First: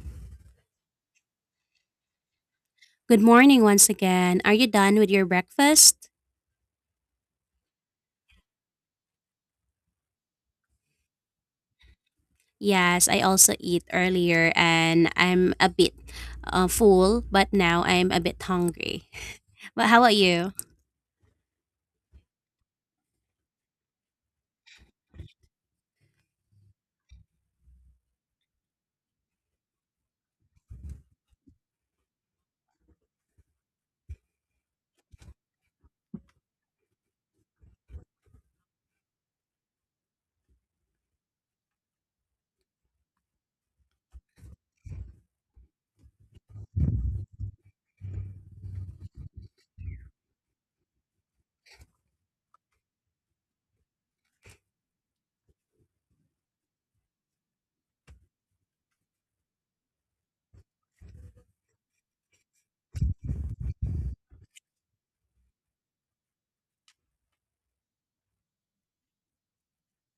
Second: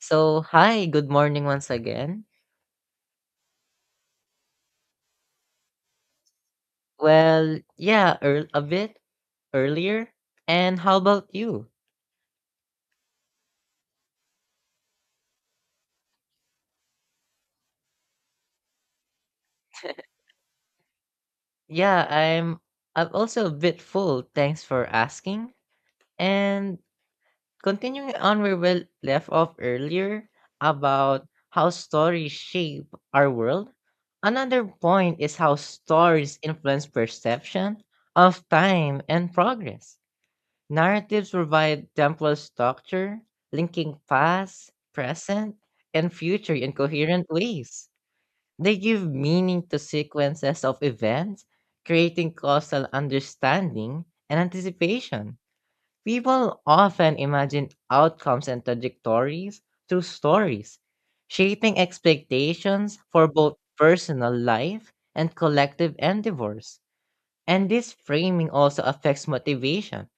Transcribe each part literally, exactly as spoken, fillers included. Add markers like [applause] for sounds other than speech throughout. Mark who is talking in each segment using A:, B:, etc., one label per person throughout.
A: So, hi, good morning once again.
B: Good morning once again. Are you done with your breakfast?
A: Well, yeah, ear a bit earlier. And how about you?
B: Yes, I also eat earlier and I'm a bit uh, full, but now I'm a bit hungry. [laughs] But how about you?
A: Yeah, I'm I'm also a bit full. Thanks for asking. And continuing on where we left off earlier about how stories shape our world. Another point is how stories influence perception of time and progress. Narratives provide temporal structure, linking past, present, and future in coherent ways. They give meaning to sequences of events, creating causal understanding and anticipation. People often imagine outcomes and trajectories through stories, shaping expectations for both personal life and collective endeavors. And this framing also affects motivation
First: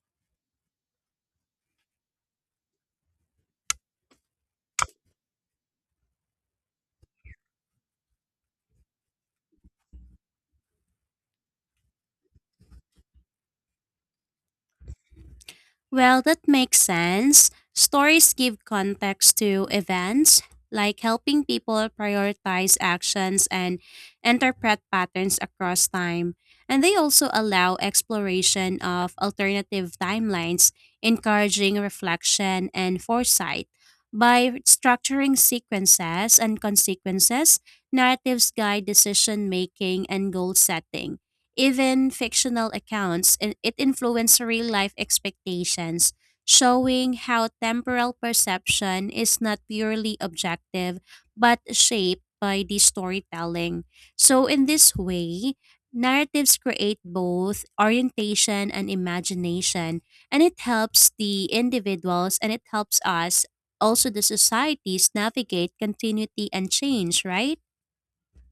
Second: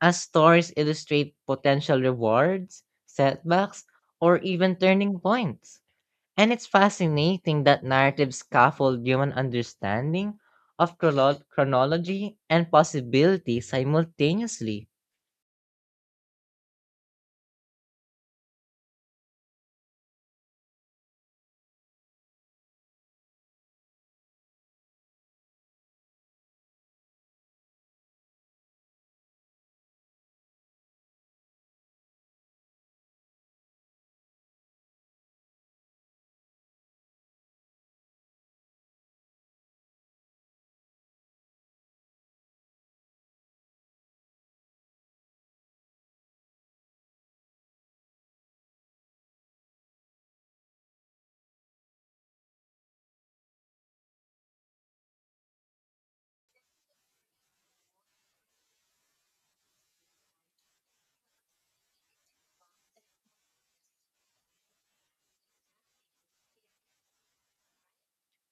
A: as stories illustrate potential rewards, setbacks, or even turning points. And it's fascinating that narratives scaffold human understanding of chrono- chronology and possibility simultaneously.
B: Well, that makes sense. Stories give context to events, like helping people prioritize actions and interpret patterns across time. And they also allow exploration of alternative timelines, encouraging reflection and foresight. By structuring sequences and consequences, narratives guide decision making and goal setting. Even fictional accounts, and it influenced real life expectations, showing how temporal perception is not purely objective but shaped by the storytelling. So, in this way, narratives create both orientation and imagination, and it helps the individuals and it helps us, also the societies, navigate continuity and change, right?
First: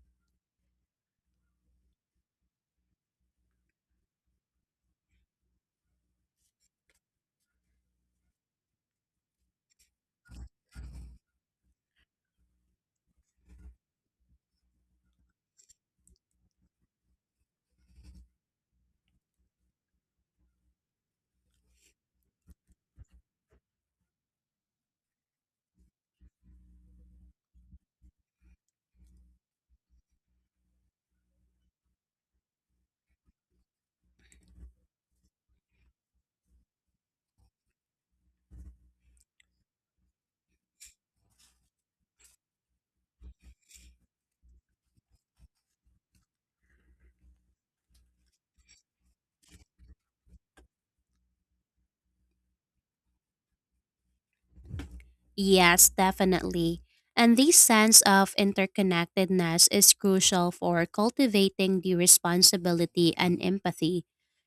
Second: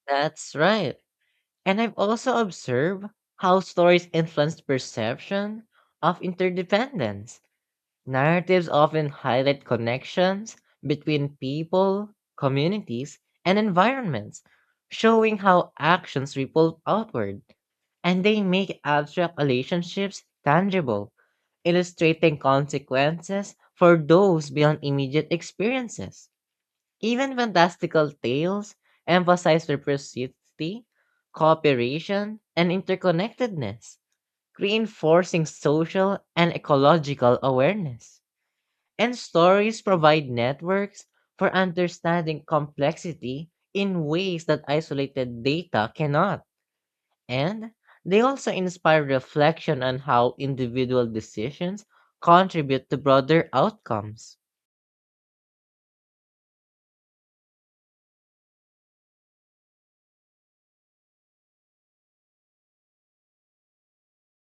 A: That's right. And I've also observed how stories influence perception of interdependence. Narratives often highlight connections between people, communities, and environments, showing how actions ripple outward and they make abstract relationships tangible, illustrating consequences for those beyond immediate experiences. Even fantastical tales emphasize reciprocity, cooperation, and interconnectedness, reinforcing social and ecological awareness. And stories provide networks for understanding complexity in ways that isolated data cannot. And they also inspire reflection on how individual decisions contribute to broader outcomes.
B: Yes, definitely. And this sense of interconnectedness is crucial for cultivating the responsibility and empathy.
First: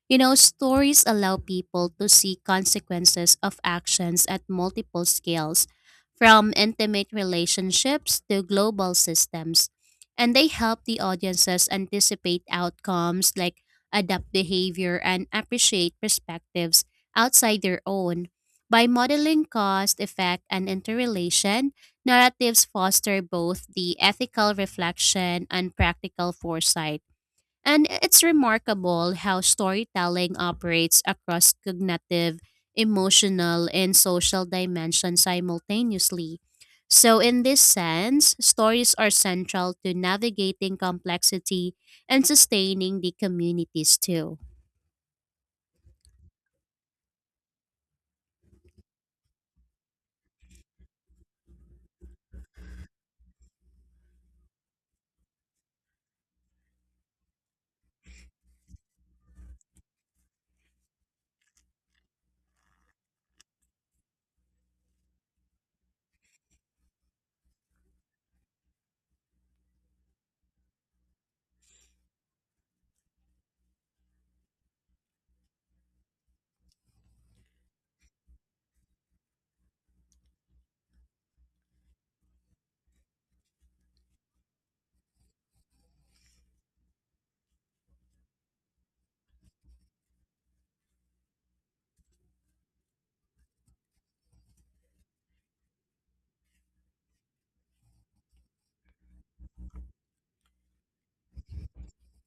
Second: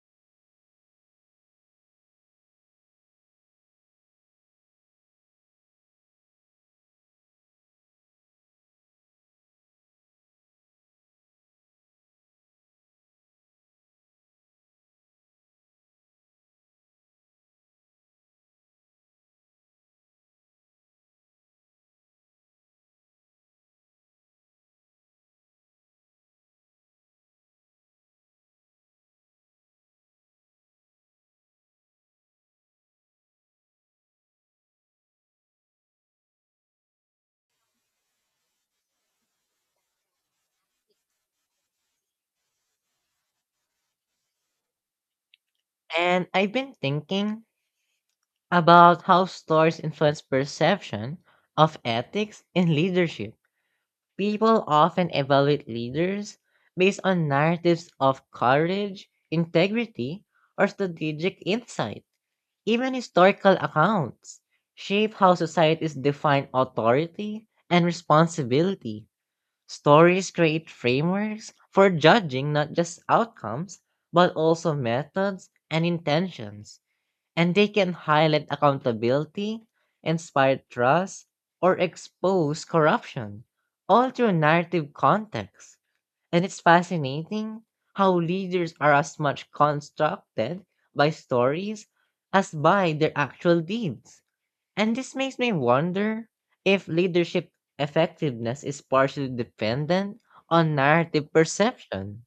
B: You know, stories allow people to see consequences of actions at multiple scales, from intimate relationships to global systems. And they help the audiences anticipate outcomes like adapt behavior and appreciate perspectives outside their own. By modeling cause, effect, and interrelation, narratives foster both the ethical reflection and practical foresight. And it's remarkable how storytelling operates across cognitive, emotional, and social dimensions simultaneously. So, in this sense, stories are central to navigating complexity and sustaining the communities too.
A: And I've been thinking about how stories influence perception of ethics in leadership. People often evaluate leaders based on narratives of courage, integrity, or strategic insight. Even historical accounts shape how societies define authority and responsibility. Stories create frameworks for judging not just outcomes, but also methods and intentions, and they can highlight accountability, inspire trust, or expose corruption, all through narrative context. And it's fascinating how leaders are as much constructed by stories as by their actual deeds. And this makes me wonder if leadership effectiveness is partially dependent on narrative perception.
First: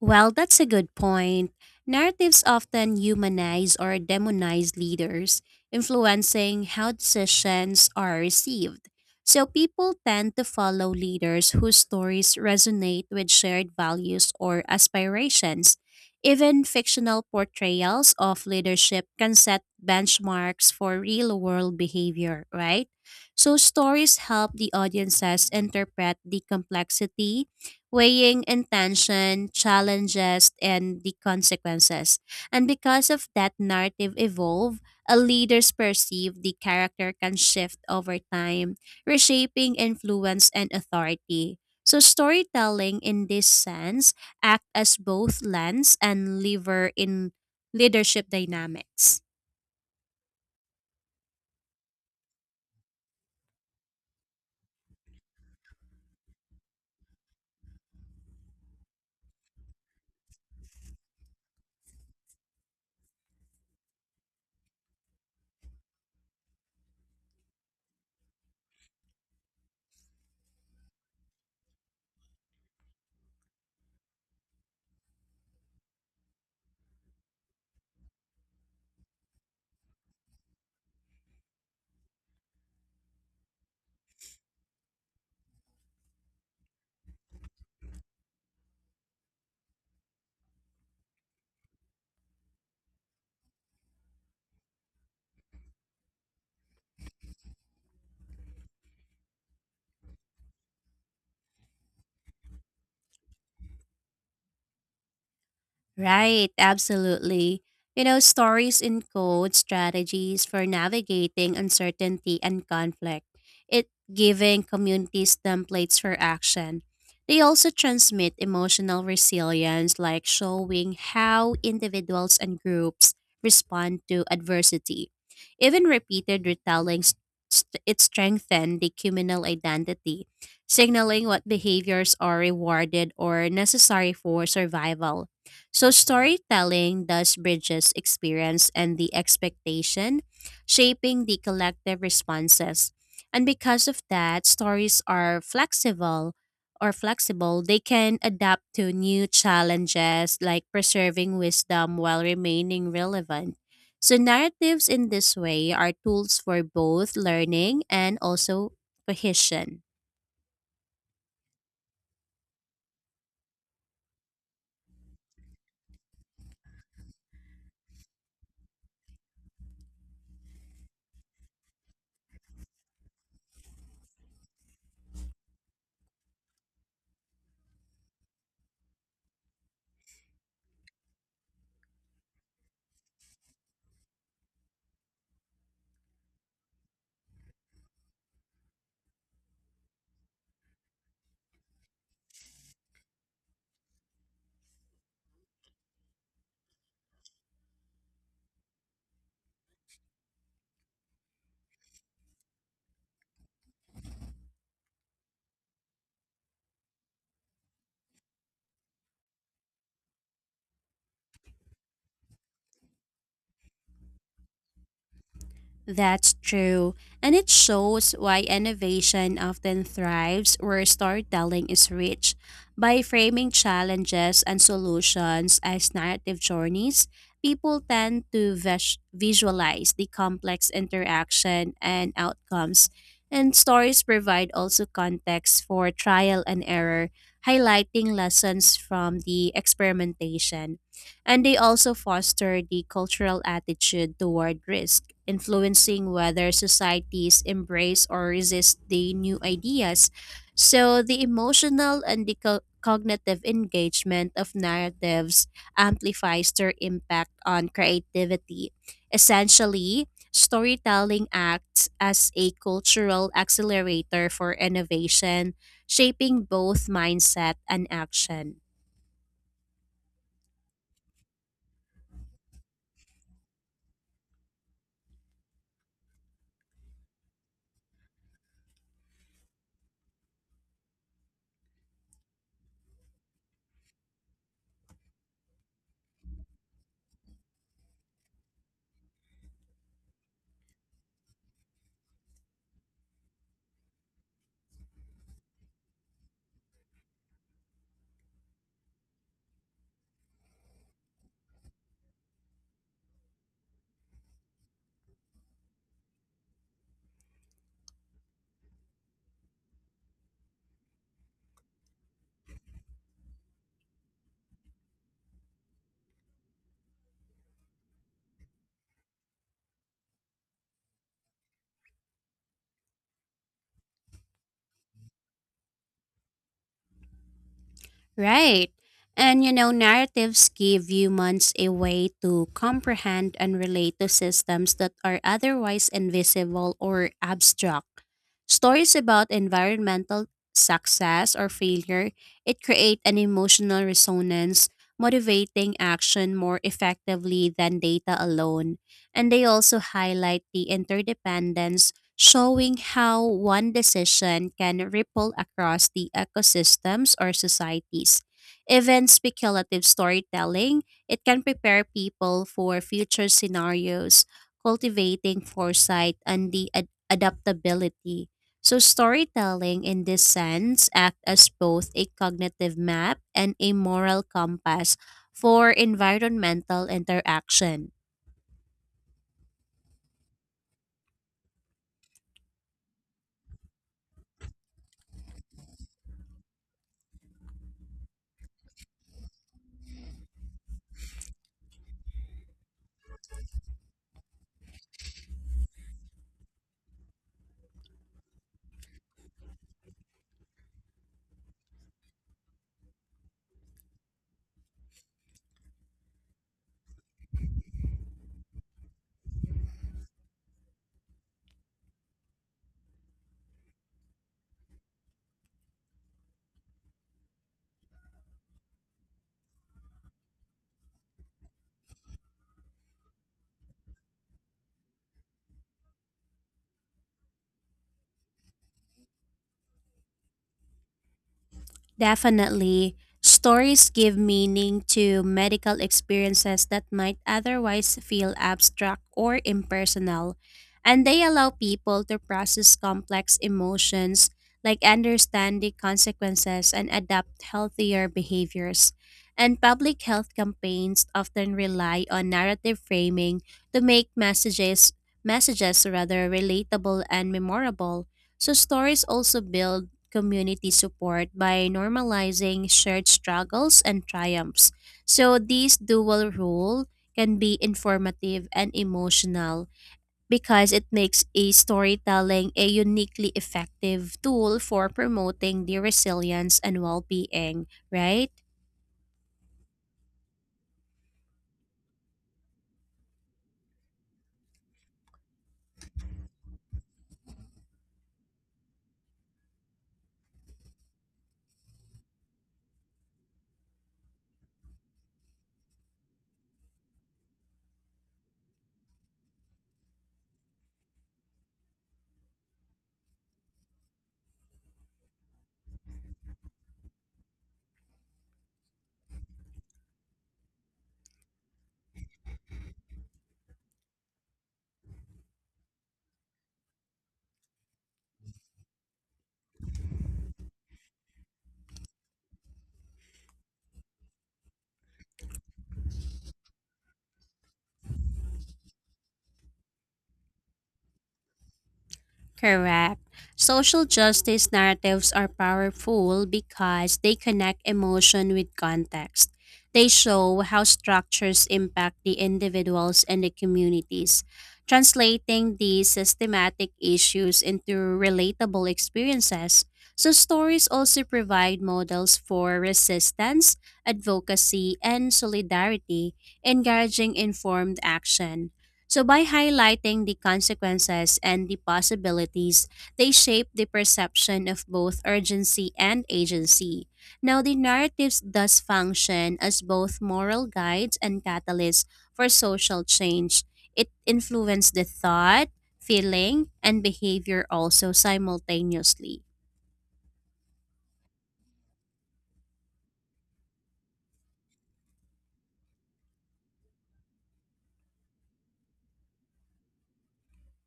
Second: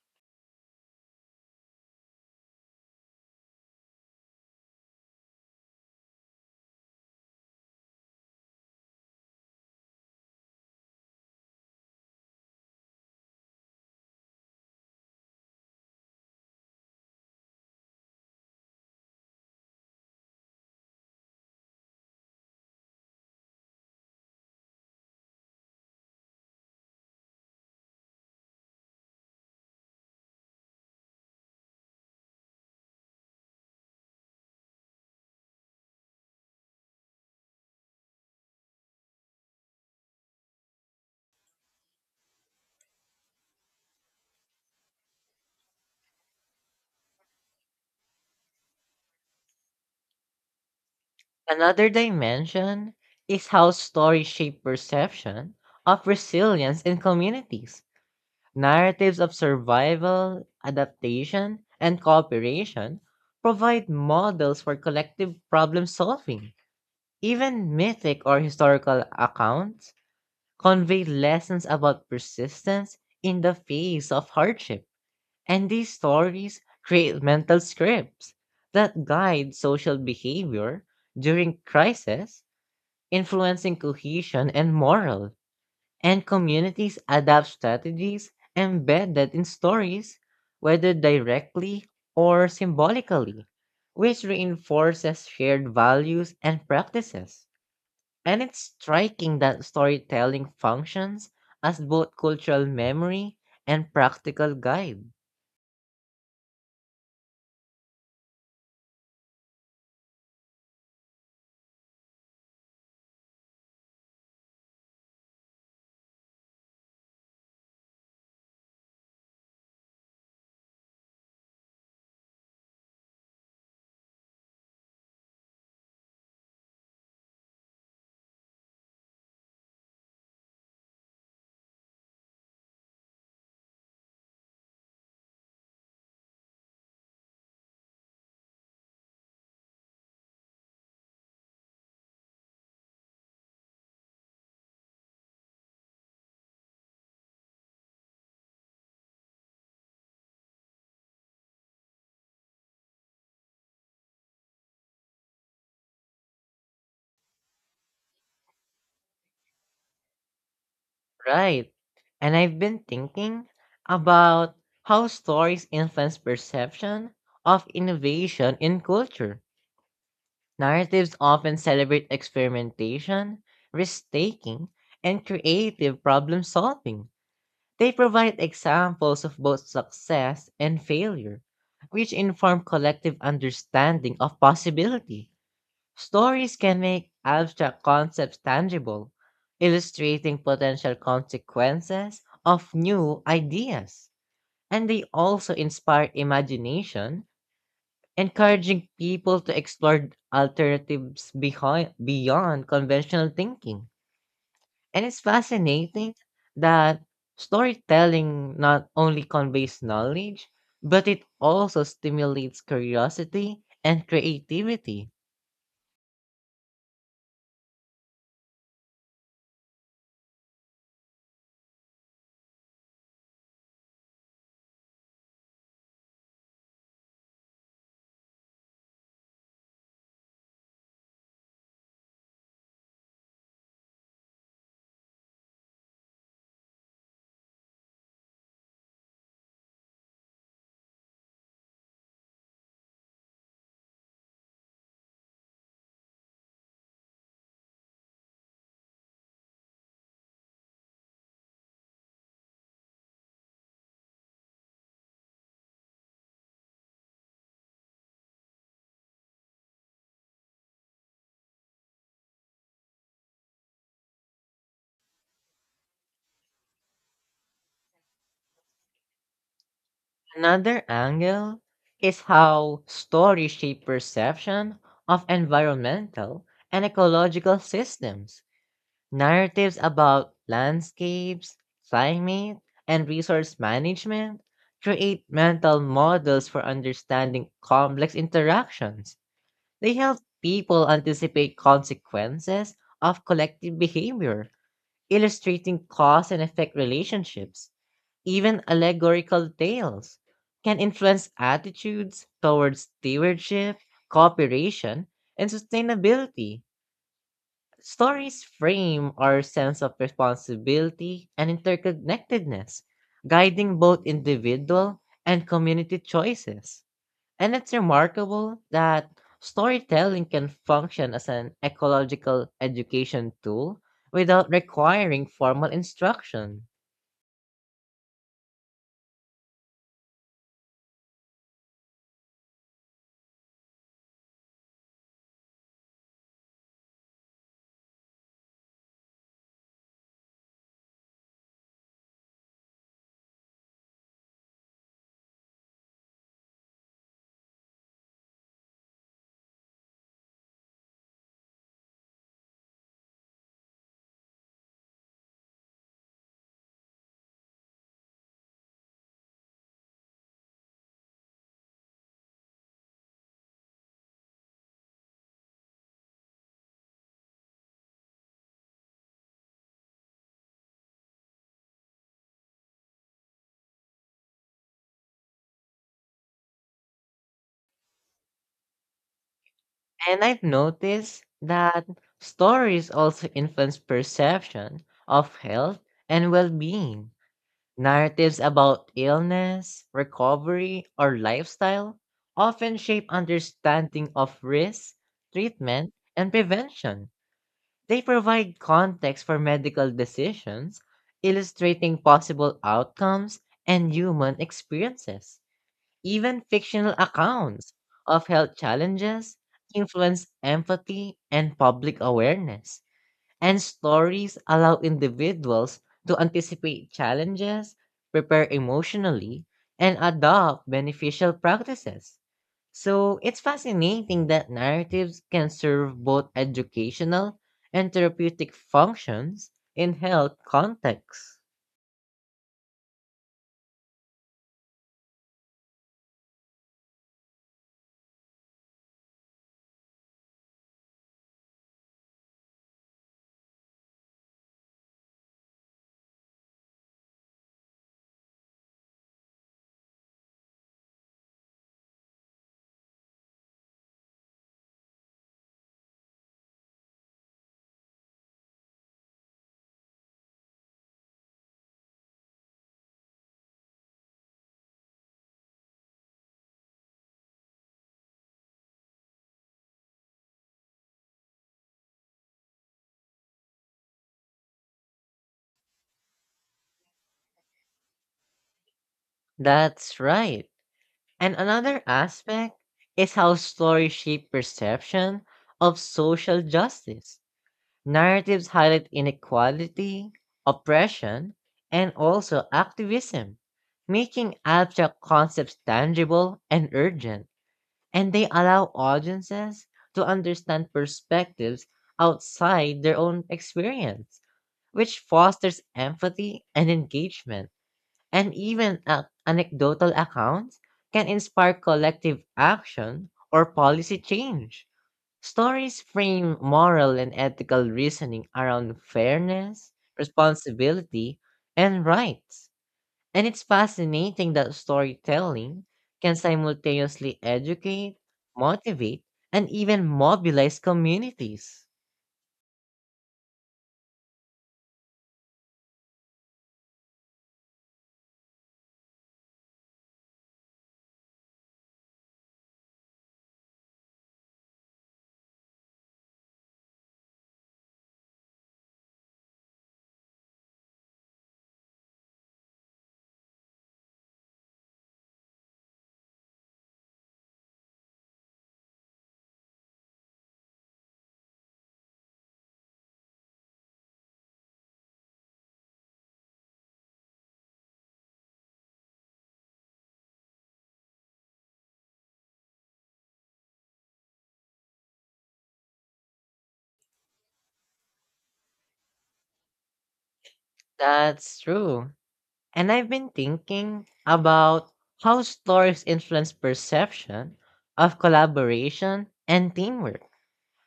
B: Well, that's a good point. Narratives often humanize or demonize leaders, influencing how decisions are received. So people tend to follow leaders whose stories resonate with shared values or aspirations. Even fictional portrayals of leadership can set benchmarks for real world behavior, right? So stories help the audiences interpret the complexity weighing intention, challenges, and the consequences. And because of that narrative evolve, a leader's perceived the character can shift over time, reshaping influence and authority. So storytelling in this sense act as both lens and lever in leadership dynamics.
A: Another dimension is how stories shape perception of resilience in communities. Narratives of survival, adaptation, and cooperation provide models for collective problem solving. Even mythic or historical accounts convey lessons about persistence in the face of hardship. And these stories create mental scripts that guide social behavior during crisis, influencing cohesion and morale and communities adapt strategies embedded in stories, whether directly or symbolically, which reinforces shared values and practices. And it's striking that storytelling functions as both cultural memory and practical guide.
B: Right, absolutely. You know, stories encode strategies for navigating uncertainty and conflict, it giving communities templates for action. They also transmit emotional resilience, like showing how individuals and groups respond to adversity. Even repeated retellings, st- it strengthen the communal identity, signaling what behaviors are rewarded or necessary for survival. So, storytelling thus bridges experience and the expectation, shaping the collective responses. And because of that, stories are flexible or flexible. They can adapt to new challenges like preserving wisdom while remaining relevant. So, narratives in this way are tools for both learning and also cohesion.
A: Right. And I've been thinking about how stories influence perception of innovation in culture. Narratives often celebrate experimentation, risk taking, and creative problem solving. They provide examples of both success and failure, which inform collective understanding of possibility. Stories can make abstract concepts tangible, illustrating potential consequences of new ideas. And they also inspire imagination encouraging people to explore alternatives behind beyond conventional thinking. And it's fascinating that storytelling not only conveys knowledge, but it also stimulates curiosity and creativity.
B: That's true, and it shows why innovation often thrives where storytelling is rich. By framing challenges and solutions as narrative journeys, people tend to vis- visualize the complex interaction and outcomes. And stories provide also context for trial and error, highlighting lessons from the experimentation and they also foster the cultural attitude toward risk, influencing whether societies embrace or resist the new ideas. So, the emotional and the co- cognitive engagement of narratives amplifies their impact on creativity. Essentially, storytelling acts as a cultural accelerator for innovation, shaping both mindset and action.
A: Another angle is how stories shape perception of environmental and ecological systems. Narratives about landscapes, climate, and resource management create mental models for understanding complex interactions. They help people anticipate consequences of collective behavior, illustrating cause and effect relationships. Even allegorical tales can influence attitudes towards stewardship, cooperation, and sustainability. Stories frame our sense of responsibility and interconnectedness, guiding both individual and community choices. And it's remarkable that storytelling can function as an ecological education tool without requiring formal instruction.
B: Right. And you know, narratives give humans a way to comprehend and relate to systems that are otherwise invisible or abstract. Stories about environmental success or failure, it create an emotional resonance, motivating action more effectively than data alone. And they also highlight the interdependence showing how one decision can ripple across the ecosystems or societies. Even speculative storytelling, it can prepare people for future scenarios, cultivating foresight and the ad- adaptability. So storytelling in this sense act as both a cognitive map and a moral compass for environmental interaction.
A: And I've noticed that stories also influence perception of health and well being. Narratives about illness, recovery, or lifestyle often shape understanding of risk, treatment, and prevention. They provide context for medical decisions, illustrating possible outcomes and human experiences. Even fictional accounts of health challenges influence empathy and public awareness and stories allow individuals to anticipate challenges, prepare emotionally, and adopt beneficial practices. So it's fascinating that narratives can serve both educational and therapeutic functions in health contexts.
B: Definitely. Stories give meaning to medical experiences that might otherwise feel abstract or impersonal, and they allow people to process complex emotions, like understand the consequences and adapt healthier behaviors. And public health campaigns often rely on narrative framing to make messages messages rather relatable and memorable. So stories also build community support by normalizing shared struggles and triumphs. So, this dual role can be informative and emotional because it makes a storytelling a uniquely effective tool for promoting the resilience and well being, right?
A: That's right. And another aspect is how stories shape perception of social justice. Narratives highlight inequality, oppression, and also activism, making abstract concepts tangible and urgent, and they allow audiences to understand perspectives outside their own experience, which fosters empathy and engagement. And even ac- anecdotal accounts can inspire collective action or policy change. Stories frame moral and ethical reasoning around fairness, responsibility, and rights. And it's fascinating that storytelling can simultaneously educate, motivate, and even mobilize communities.
B: Correct. Social justice narratives are powerful because they connect emotion with context. They show how structures impact the individuals and the communities, translating these systematic issues into relatable experiences. So, stories also provide models for resistance, advocacy, and solidarity, encouraging informed action. So, by highlighting the consequences and the possibilities, they shape the perception of both urgency and agency. Now, the narratives thus function as both moral guides and catalysts for social change. It influences the thought, feeling, and behavior also simultaneously.
A: That's true. And I've been thinking about how stories influence perception of collaboration and teamwork.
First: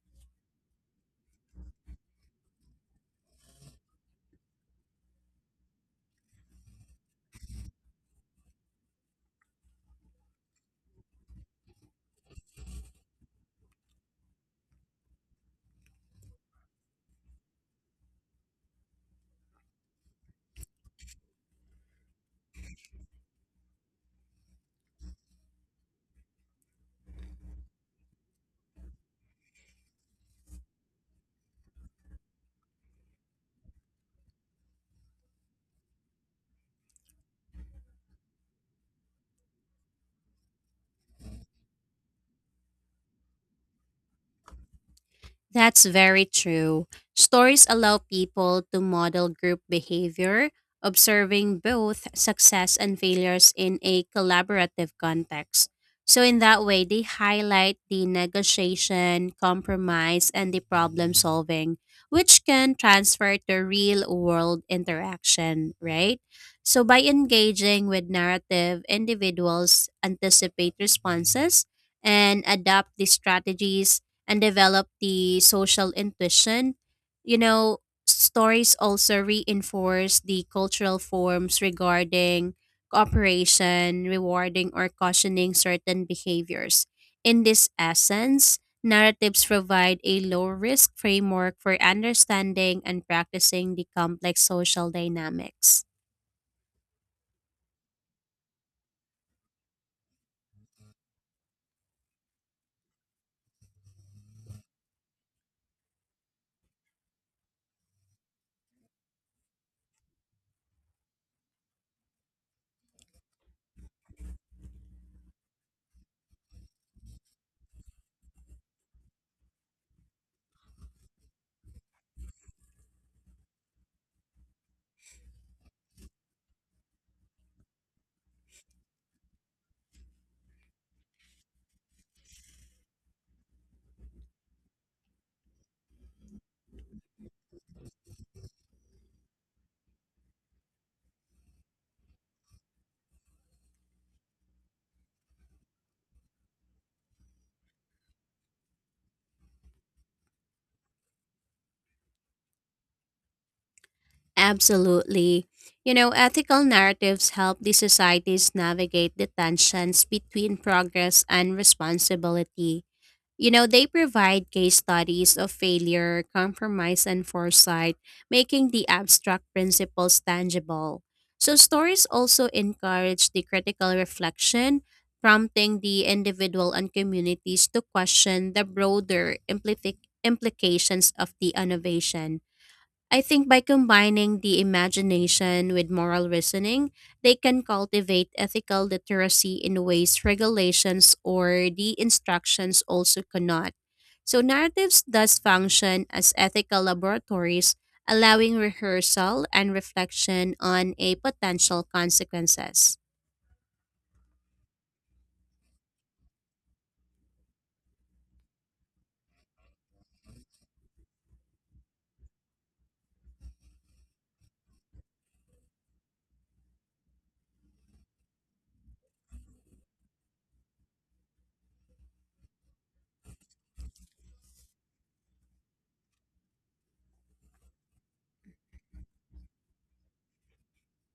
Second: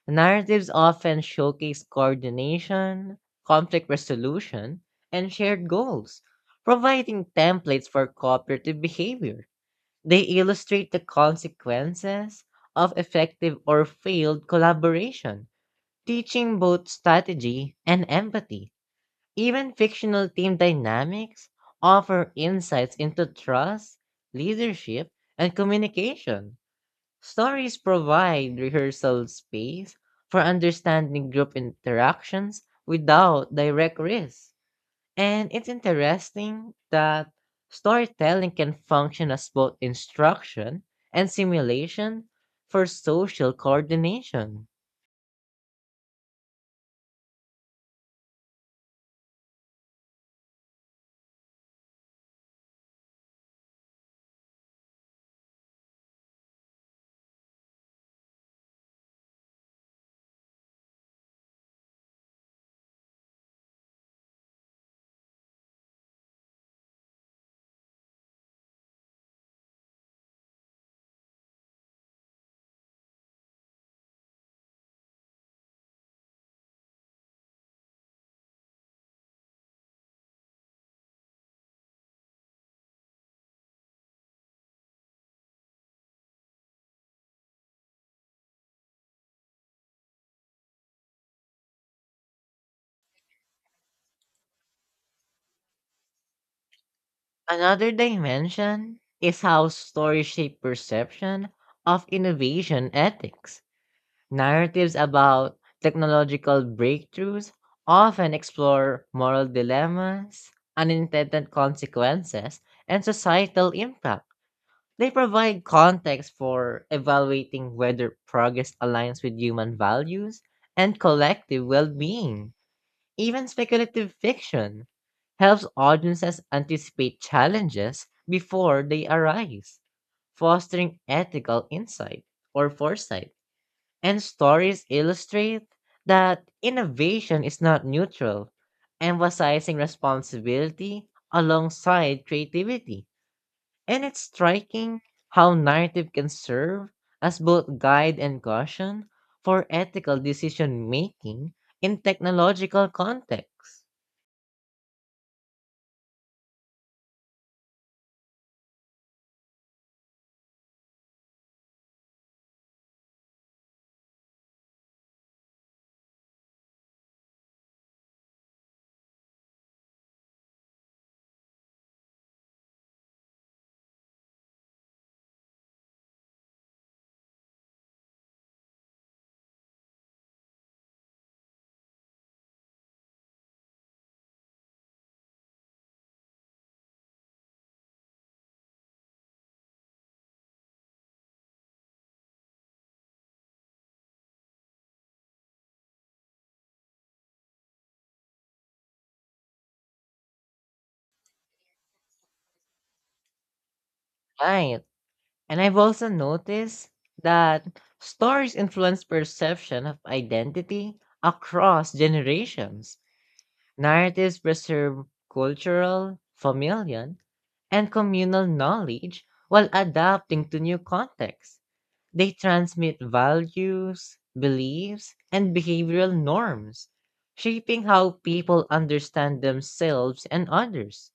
A: Narratives often showcase coordination, conflict resolution, and shared goals, providing templates for cooperative behavior. They illustrate the consequences of effective or failed collaboration, teaching both strategy and empathy. Even fictional team dynamics offer insights into trust, leadership, and communication. Stories provide rehearsal space for understanding group interactions without direct risk. And it's interesting that storytelling can function as both instruction and simulation for social coordination.
B: That's very true. Stories allow people to model group behavior, observing both success and failures in a collaborative context. So, in that way, they highlight the negotiation, compromise, and the problem solving, which can transfer to real world interaction, right? So, by engaging with narrative, individuals anticipate responses and adapt the strategies and develop the social intuition. You know, stories also reinforce the cultural forms regarding cooperation, rewarding, or cautioning certain behaviors. In this essence, narratives provide a low risk framework for understanding and practicing the complex social dynamics.
A: Another dimension is how stories shape perception of innovation ethics. Narratives about technological breakthroughs often explore moral dilemmas, unintended consequences, and societal impact. They provide context for evaluating whether progress aligns with human values and collective well being. Even speculative fiction helps audiences anticipate challenges before they arise, fostering ethical insight or foresight. And stories illustrate that innovation is not neutral, emphasizing responsibility alongside creativity. And it's striking how narrative can serve as both guide and caution for ethical decision making in technological contexts.
B: Absolutely. You know, ethical narratives help the societies navigate the tensions between progress and responsibility. You know, they provide case studies of failure, compromise, and foresight, making the abstract principles tangible. So, stories also encourage the critical reflection, prompting the individual and communities to question the broader implica- implications of the innovation. I think by combining the imagination with moral reasoning, they can cultivate ethical literacy in ways regulations or the instructions also cannot. So narratives thus function as ethical laboratories, allowing rehearsal and reflection on a potential consequences.
A: Right. And I've also noticed that stories influence perception of identity across generations. Narratives preserve cultural, familial, and communal knowledge while adapting to new contexts. They transmit values, beliefs, and behavioral norms, shaping how people understand themselves and others.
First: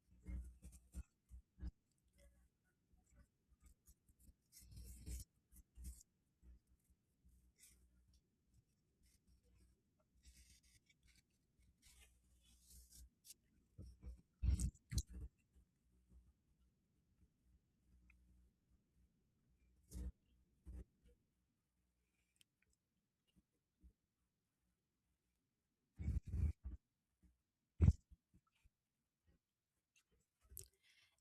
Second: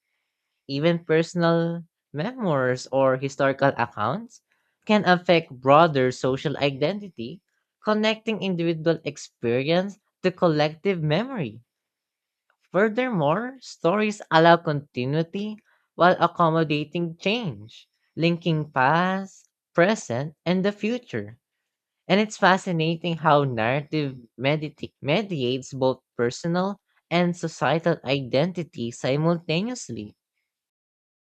A: Even personal memoirs or historical accounts can affect broader social identity, connecting individual experience to collective memory. Furthermore, stories allow continuity while accommodating change, linking past, present, and the future. And it's fascinating how narrative medita- mediates both personal and societal identity simultaneously.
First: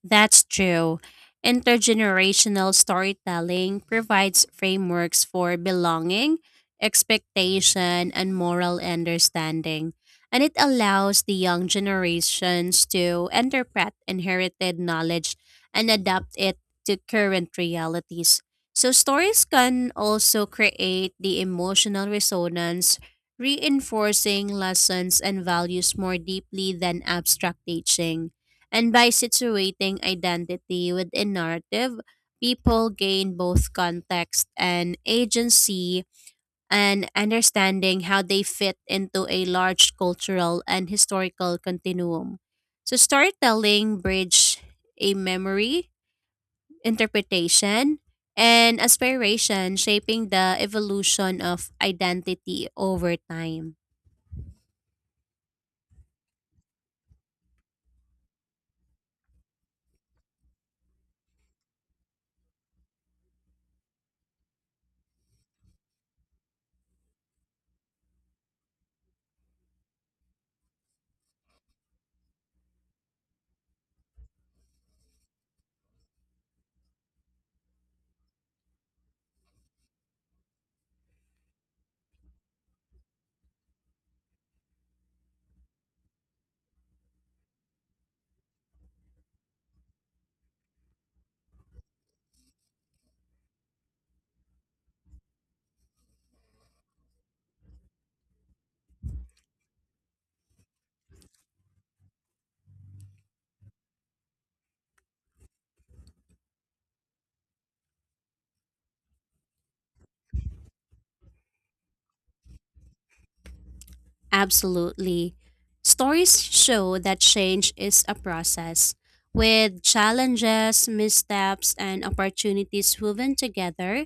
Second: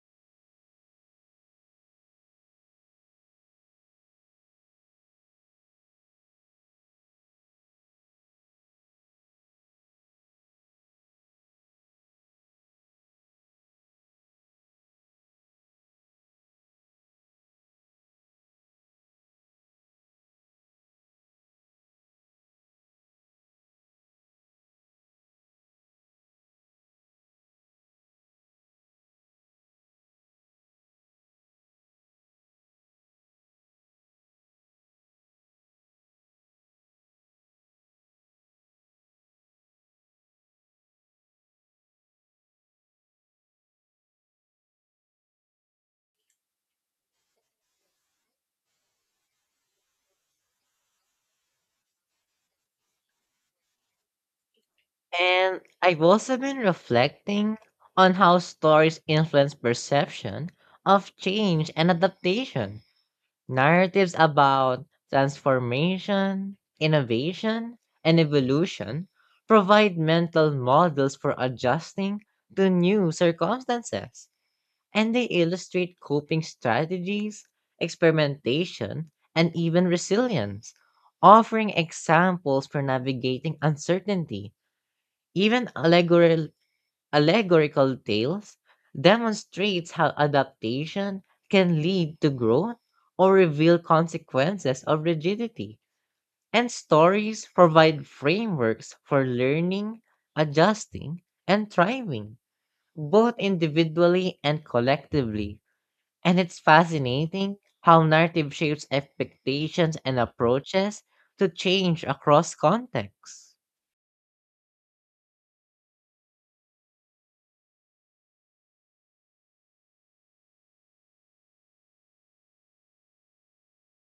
B: That's true. Intergenerational storytelling provides frameworks for belonging, expectation, and moral understanding, and it allows the young generations to interpret inherited knowledge and adapt it to current realities. So, stories can also create the emotional resonance, reinforcing lessons and values more deeply than abstract teaching. And by situating identity with a narrative, people gain both context and agency and understanding how they fit into a large cultural and historical continuum. So, storytelling bridge a memory, interpretation, and aspiration, shaping the evolution of identity over time.
A: And I've also been reflecting on how stories influence perception of change and adaptation. Narratives about transformation, innovation, and evolution provide mental models for adjusting to new circumstances, and they illustrate coping strategies, experimentation, and even resilience, offering examples for navigating uncertainty. Even allegorical Allegorical Tales demonstrates how adaptation can lead to growth or reveal consequences of rigidity. And stories provide frameworks for learning, adjusting, and thriving, both individually and collectively. And it's fascinating how narrative shapes expectations and approaches to change across contexts.
B: Absolutely. Stories show that change is a process, with challenges, missteps, and opportunities woven together.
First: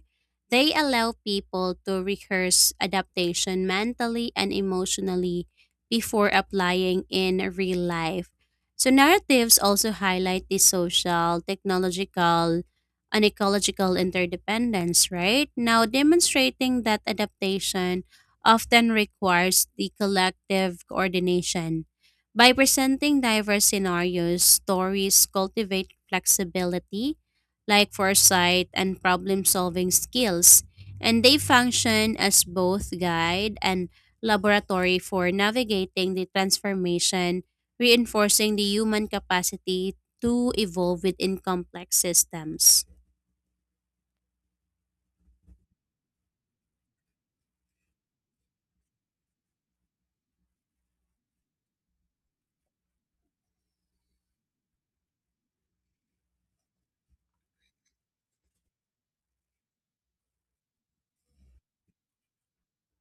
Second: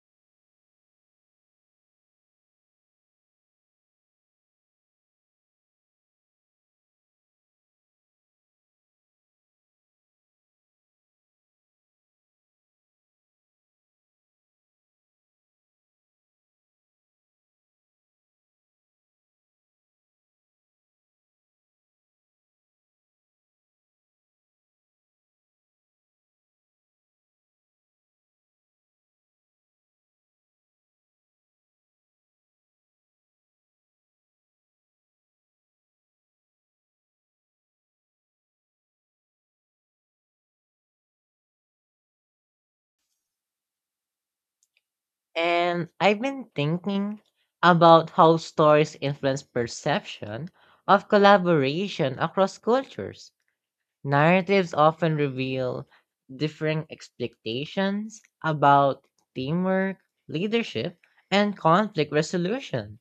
B: They allow people to rehearse adaptation mentally and emotionally before applying in real life. So, narratives also highlight the social, technological, and ecological interdependence, right? Now, demonstrating that adaptation often requires the collective coordination. By presenting diverse scenarios, stories cultivate flexibility, like foresight and problem solving skills, and they function as both guide and laboratory for navigating the transformation, reinforcing the human capacity to evolve within complex systems.
A: And I've been thinking about how stories influence perception of collaboration across cultures. Narratives often reveal differing expectations about teamwork, leadership, and conflict resolution.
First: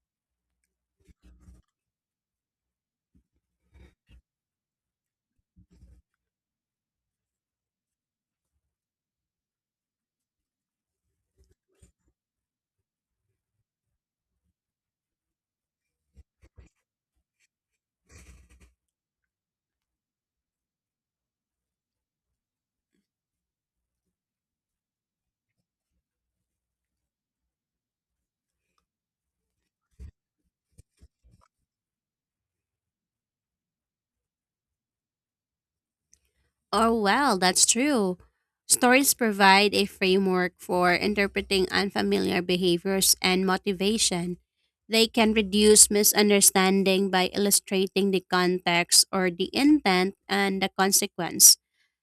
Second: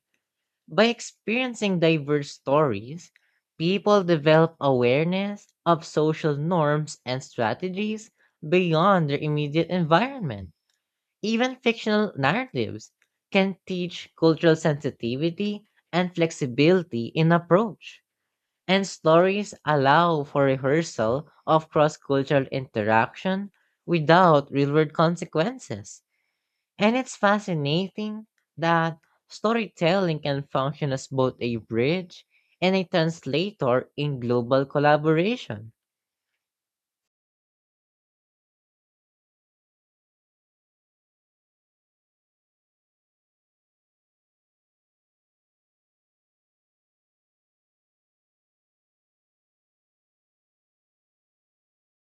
A: By experiencing diverse stories, people develop awareness of social norms and strategies beyond their immediate environment. Even fictional narratives can teach cultural sensitivity and flexibility in approach. And stories allow for rehearsal of cross cultural interaction without real world consequences. And it's fascinating that storytelling can function as both a bridge and a translator in global collaboration.
B: Oh, well, that's true. Stories provide a framework for interpreting unfamiliar behaviors and motivation. They can reduce misunderstanding by illustrating the context or the intent and the consequence.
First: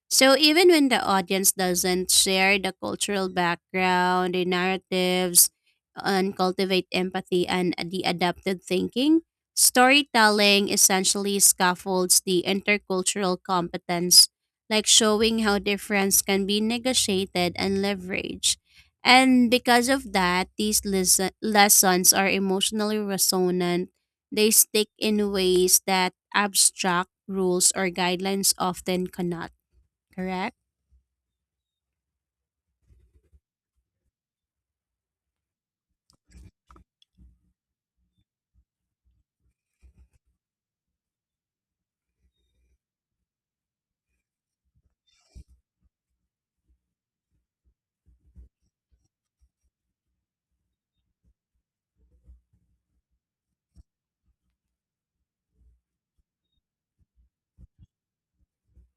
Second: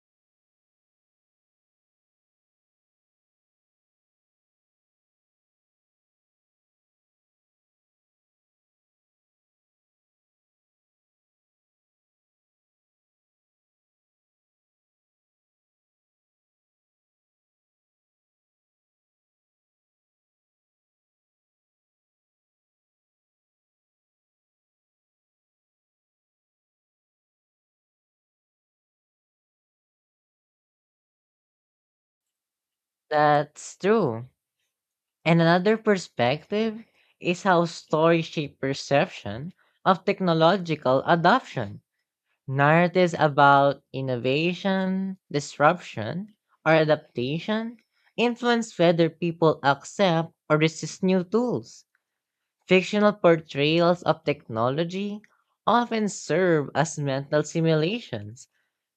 B: So even when the audience doesn't share the cultural background, the narratives, and cultivate empathy and the adaptive thinking, storytelling essentially scaffolds the intercultural competence, like showing how difference can be negotiated and leveraged. And because of that, these lesson- lessons are emotionally resonant. They stick in ways that abstract rules or guidelines often cannot. Correct?
A: That's true. And another perspective is how stories shape perception of technological adoption. Narratives about innovation, disruption, or adaptation influence whether people accept or resist new tools. Fictional portrayals of technology often serve as mental simulations,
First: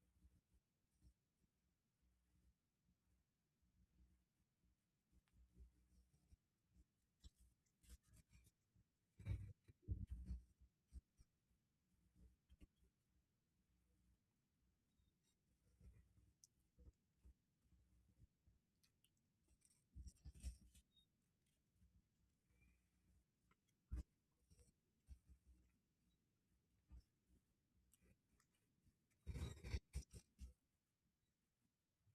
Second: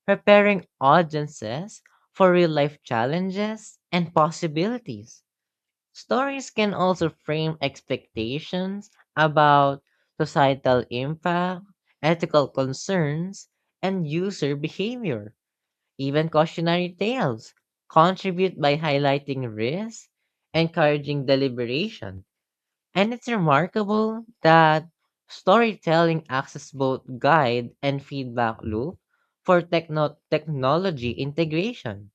A: preparing audiences for real life challenges and possibilities. Stories can also frame expectations about societal impact, ethical concerns, and user behavior. Even cautionary tales contribute by highlighting risk, encouraging deliberation. And it's remarkable that storytelling acts as both guide and feedback loop for techno- technology integration.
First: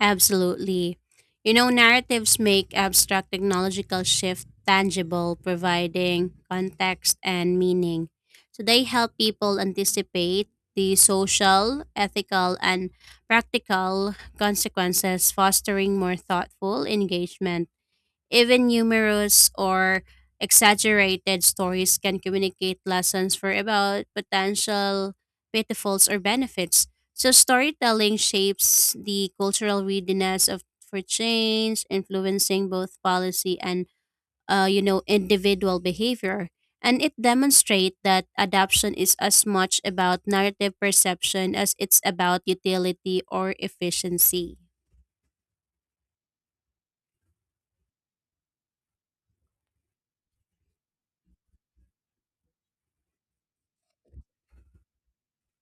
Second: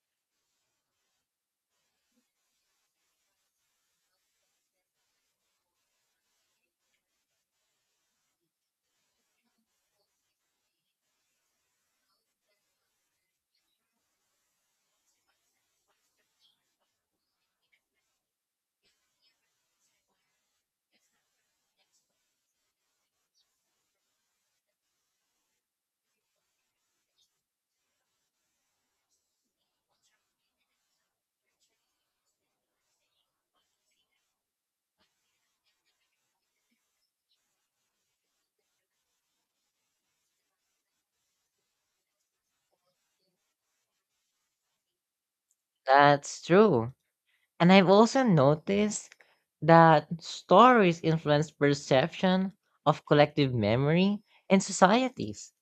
B: Absolutely. You know, narratives make abstract technological shift tangible, providing context and meaning. So they help people anticipate the social, ethical, and practical consequences, fostering more thoughtful engagement. Even numerous or exaggerated stories can communicate lessons for about potential pitfalls or benefits. So storytelling shapes the cultural readiness of for change, influencing both policy and uh, you know individual behavior. And it demonstrates that adoption is as much about narrative perception as it's about utility or efficiency.
A: That's true. And I've also noticed that stories influence perception of collective memory in societies.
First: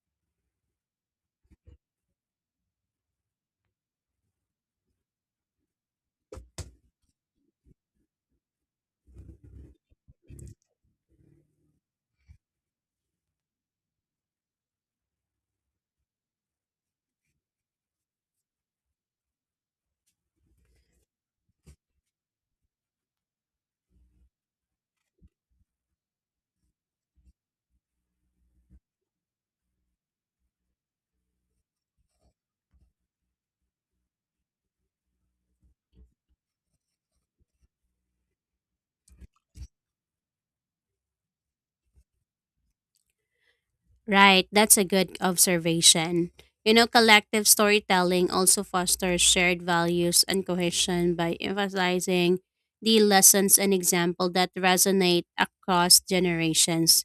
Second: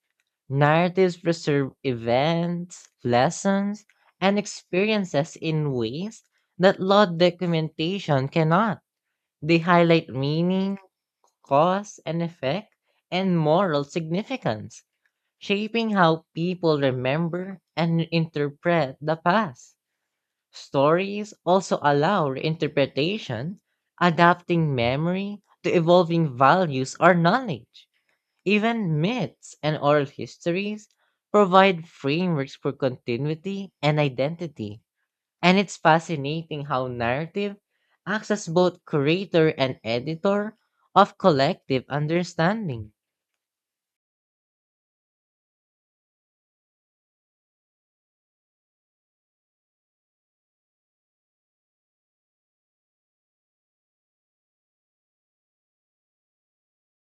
A: Narratives preserve events, lessons, and experiences in ways that law documentation cannot. They highlight meaning, cause and effect, and moral significance, shaping how people remember and interpret the past. Stories also allow reinterpretation, adapting memory to evolving values or knowledge. Even myths and oral histories provide frameworks for continuity and identity. And it's fascinating how narrative acts as both creator and editor of collective understanding.
B: Right, that's a good observation. You know, collective storytelling also fosters shared values and cohesion by emphasizing the lessons and example that resonate across generations.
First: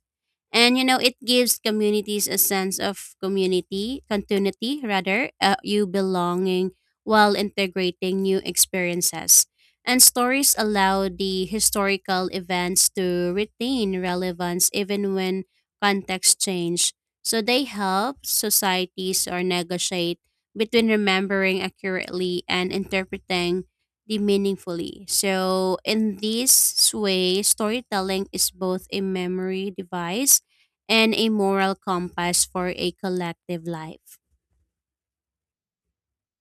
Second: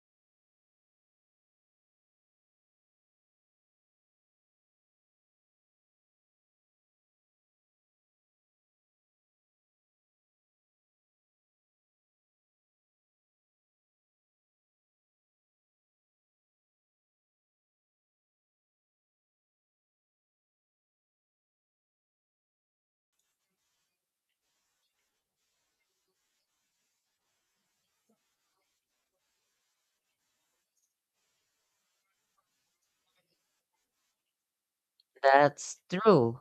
B: And you know, it gives communities a sense of community, continuity rather, uh, you belonging while integrating new experiences. And stories allow the historical events to retain relevance even when context change. So they help societies or negotiate between remembering accurately and interpreting the meaningfully. So in this way, storytelling is both a memory device and a moral compass for a collective life.
A: That's true.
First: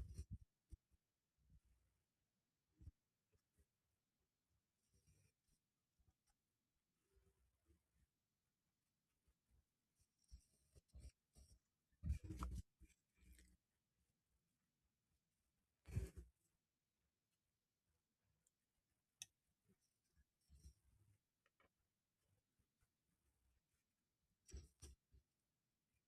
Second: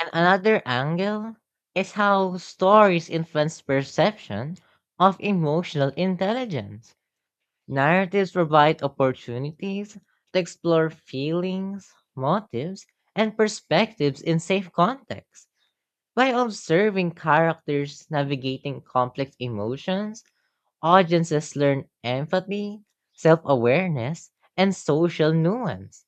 A: And another angle is how stories influence perception of emotional intelligence. Narratives provide opportunities to explore feelings, motives, and perspectives in safe context. By observing characters navigating complex emotions, audiences learn empathy, self awareness, and social nuance.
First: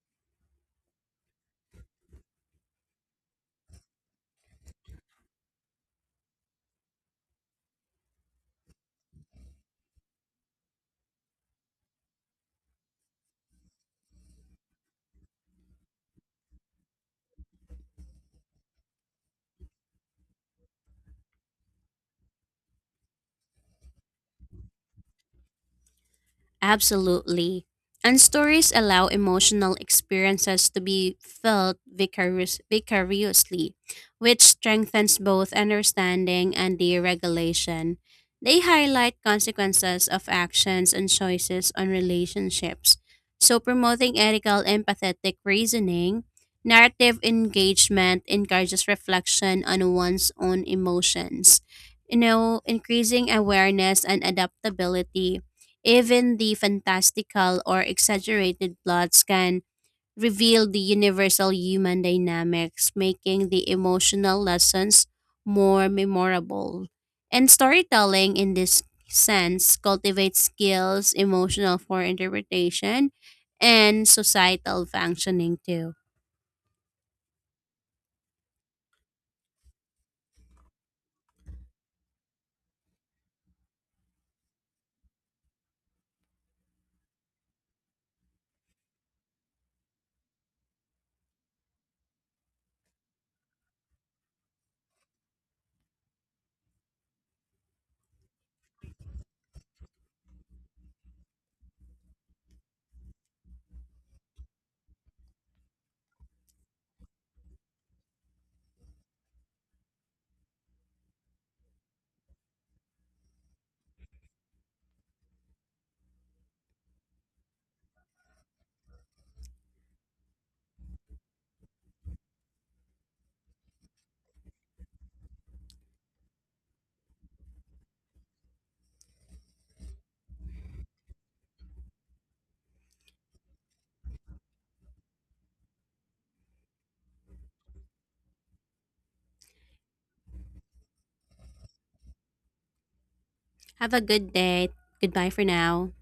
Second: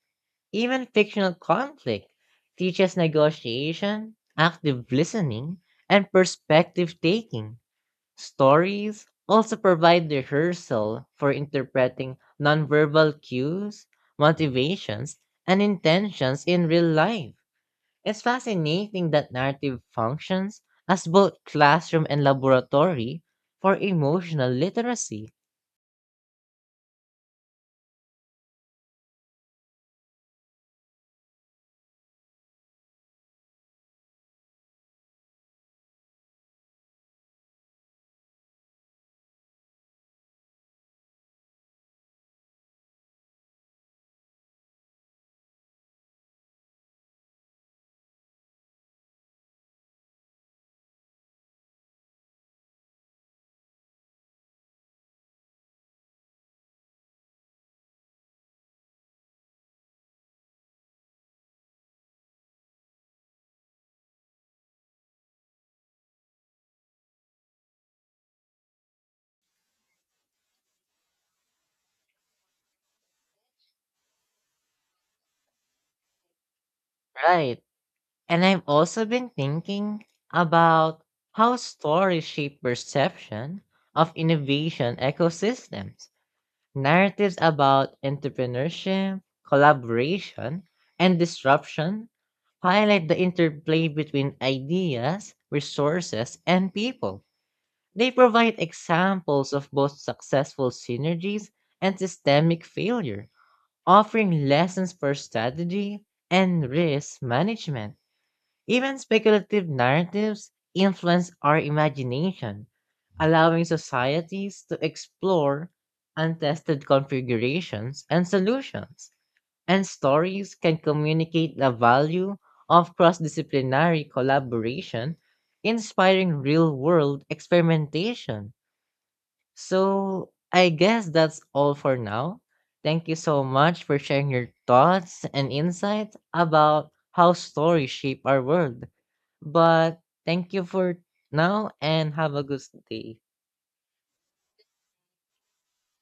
A: Even fictional conflict teaches negotiation, active listening, and perspective taking. Stories also provide rehearsal for interpreting nonverbal cues, motivations, and intentions in real life. It's fascinating that narrative functions as both classroom and laboratory for emotional literacy.
B: Absolutely. And stories allow emotional experiences to be felt vicarious, vicariously, which strengthens both understanding and deregulation. They highlight consequences of actions and choices on relationships. So, promoting ethical empathetic reasoning, narrative engagement encourages reflection on one's own emotions. You know, increasing awareness and adaptability even the fantastical or exaggerated plots can reveal the universal human dynamics, making the emotional lessons more memorable. And storytelling, in this sense, cultivates skills emotional for interpretation and societal functioning too.
A: Right. And I've also been thinking about how stories shape perception of innovation ecosystems. Narratives about entrepreneurship, collaboration, and disruption highlight the interplay between ideas, resources, and people. They provide examples of both successful synergies and systemic failure, offering lessons for strategy and risk management. Even speculative narratives influence our imagination, allowing societies to explore untested configurations and solutions. And stories can communicate the value of cross disciplinary collaboration, inspiring real world experimentation. So, I guess that's all for now. Thank you so much for sharing your thoughts and insights about how stories shape our world. But thank you for now and have a good day.
B: Have a good day. Goodbye for now.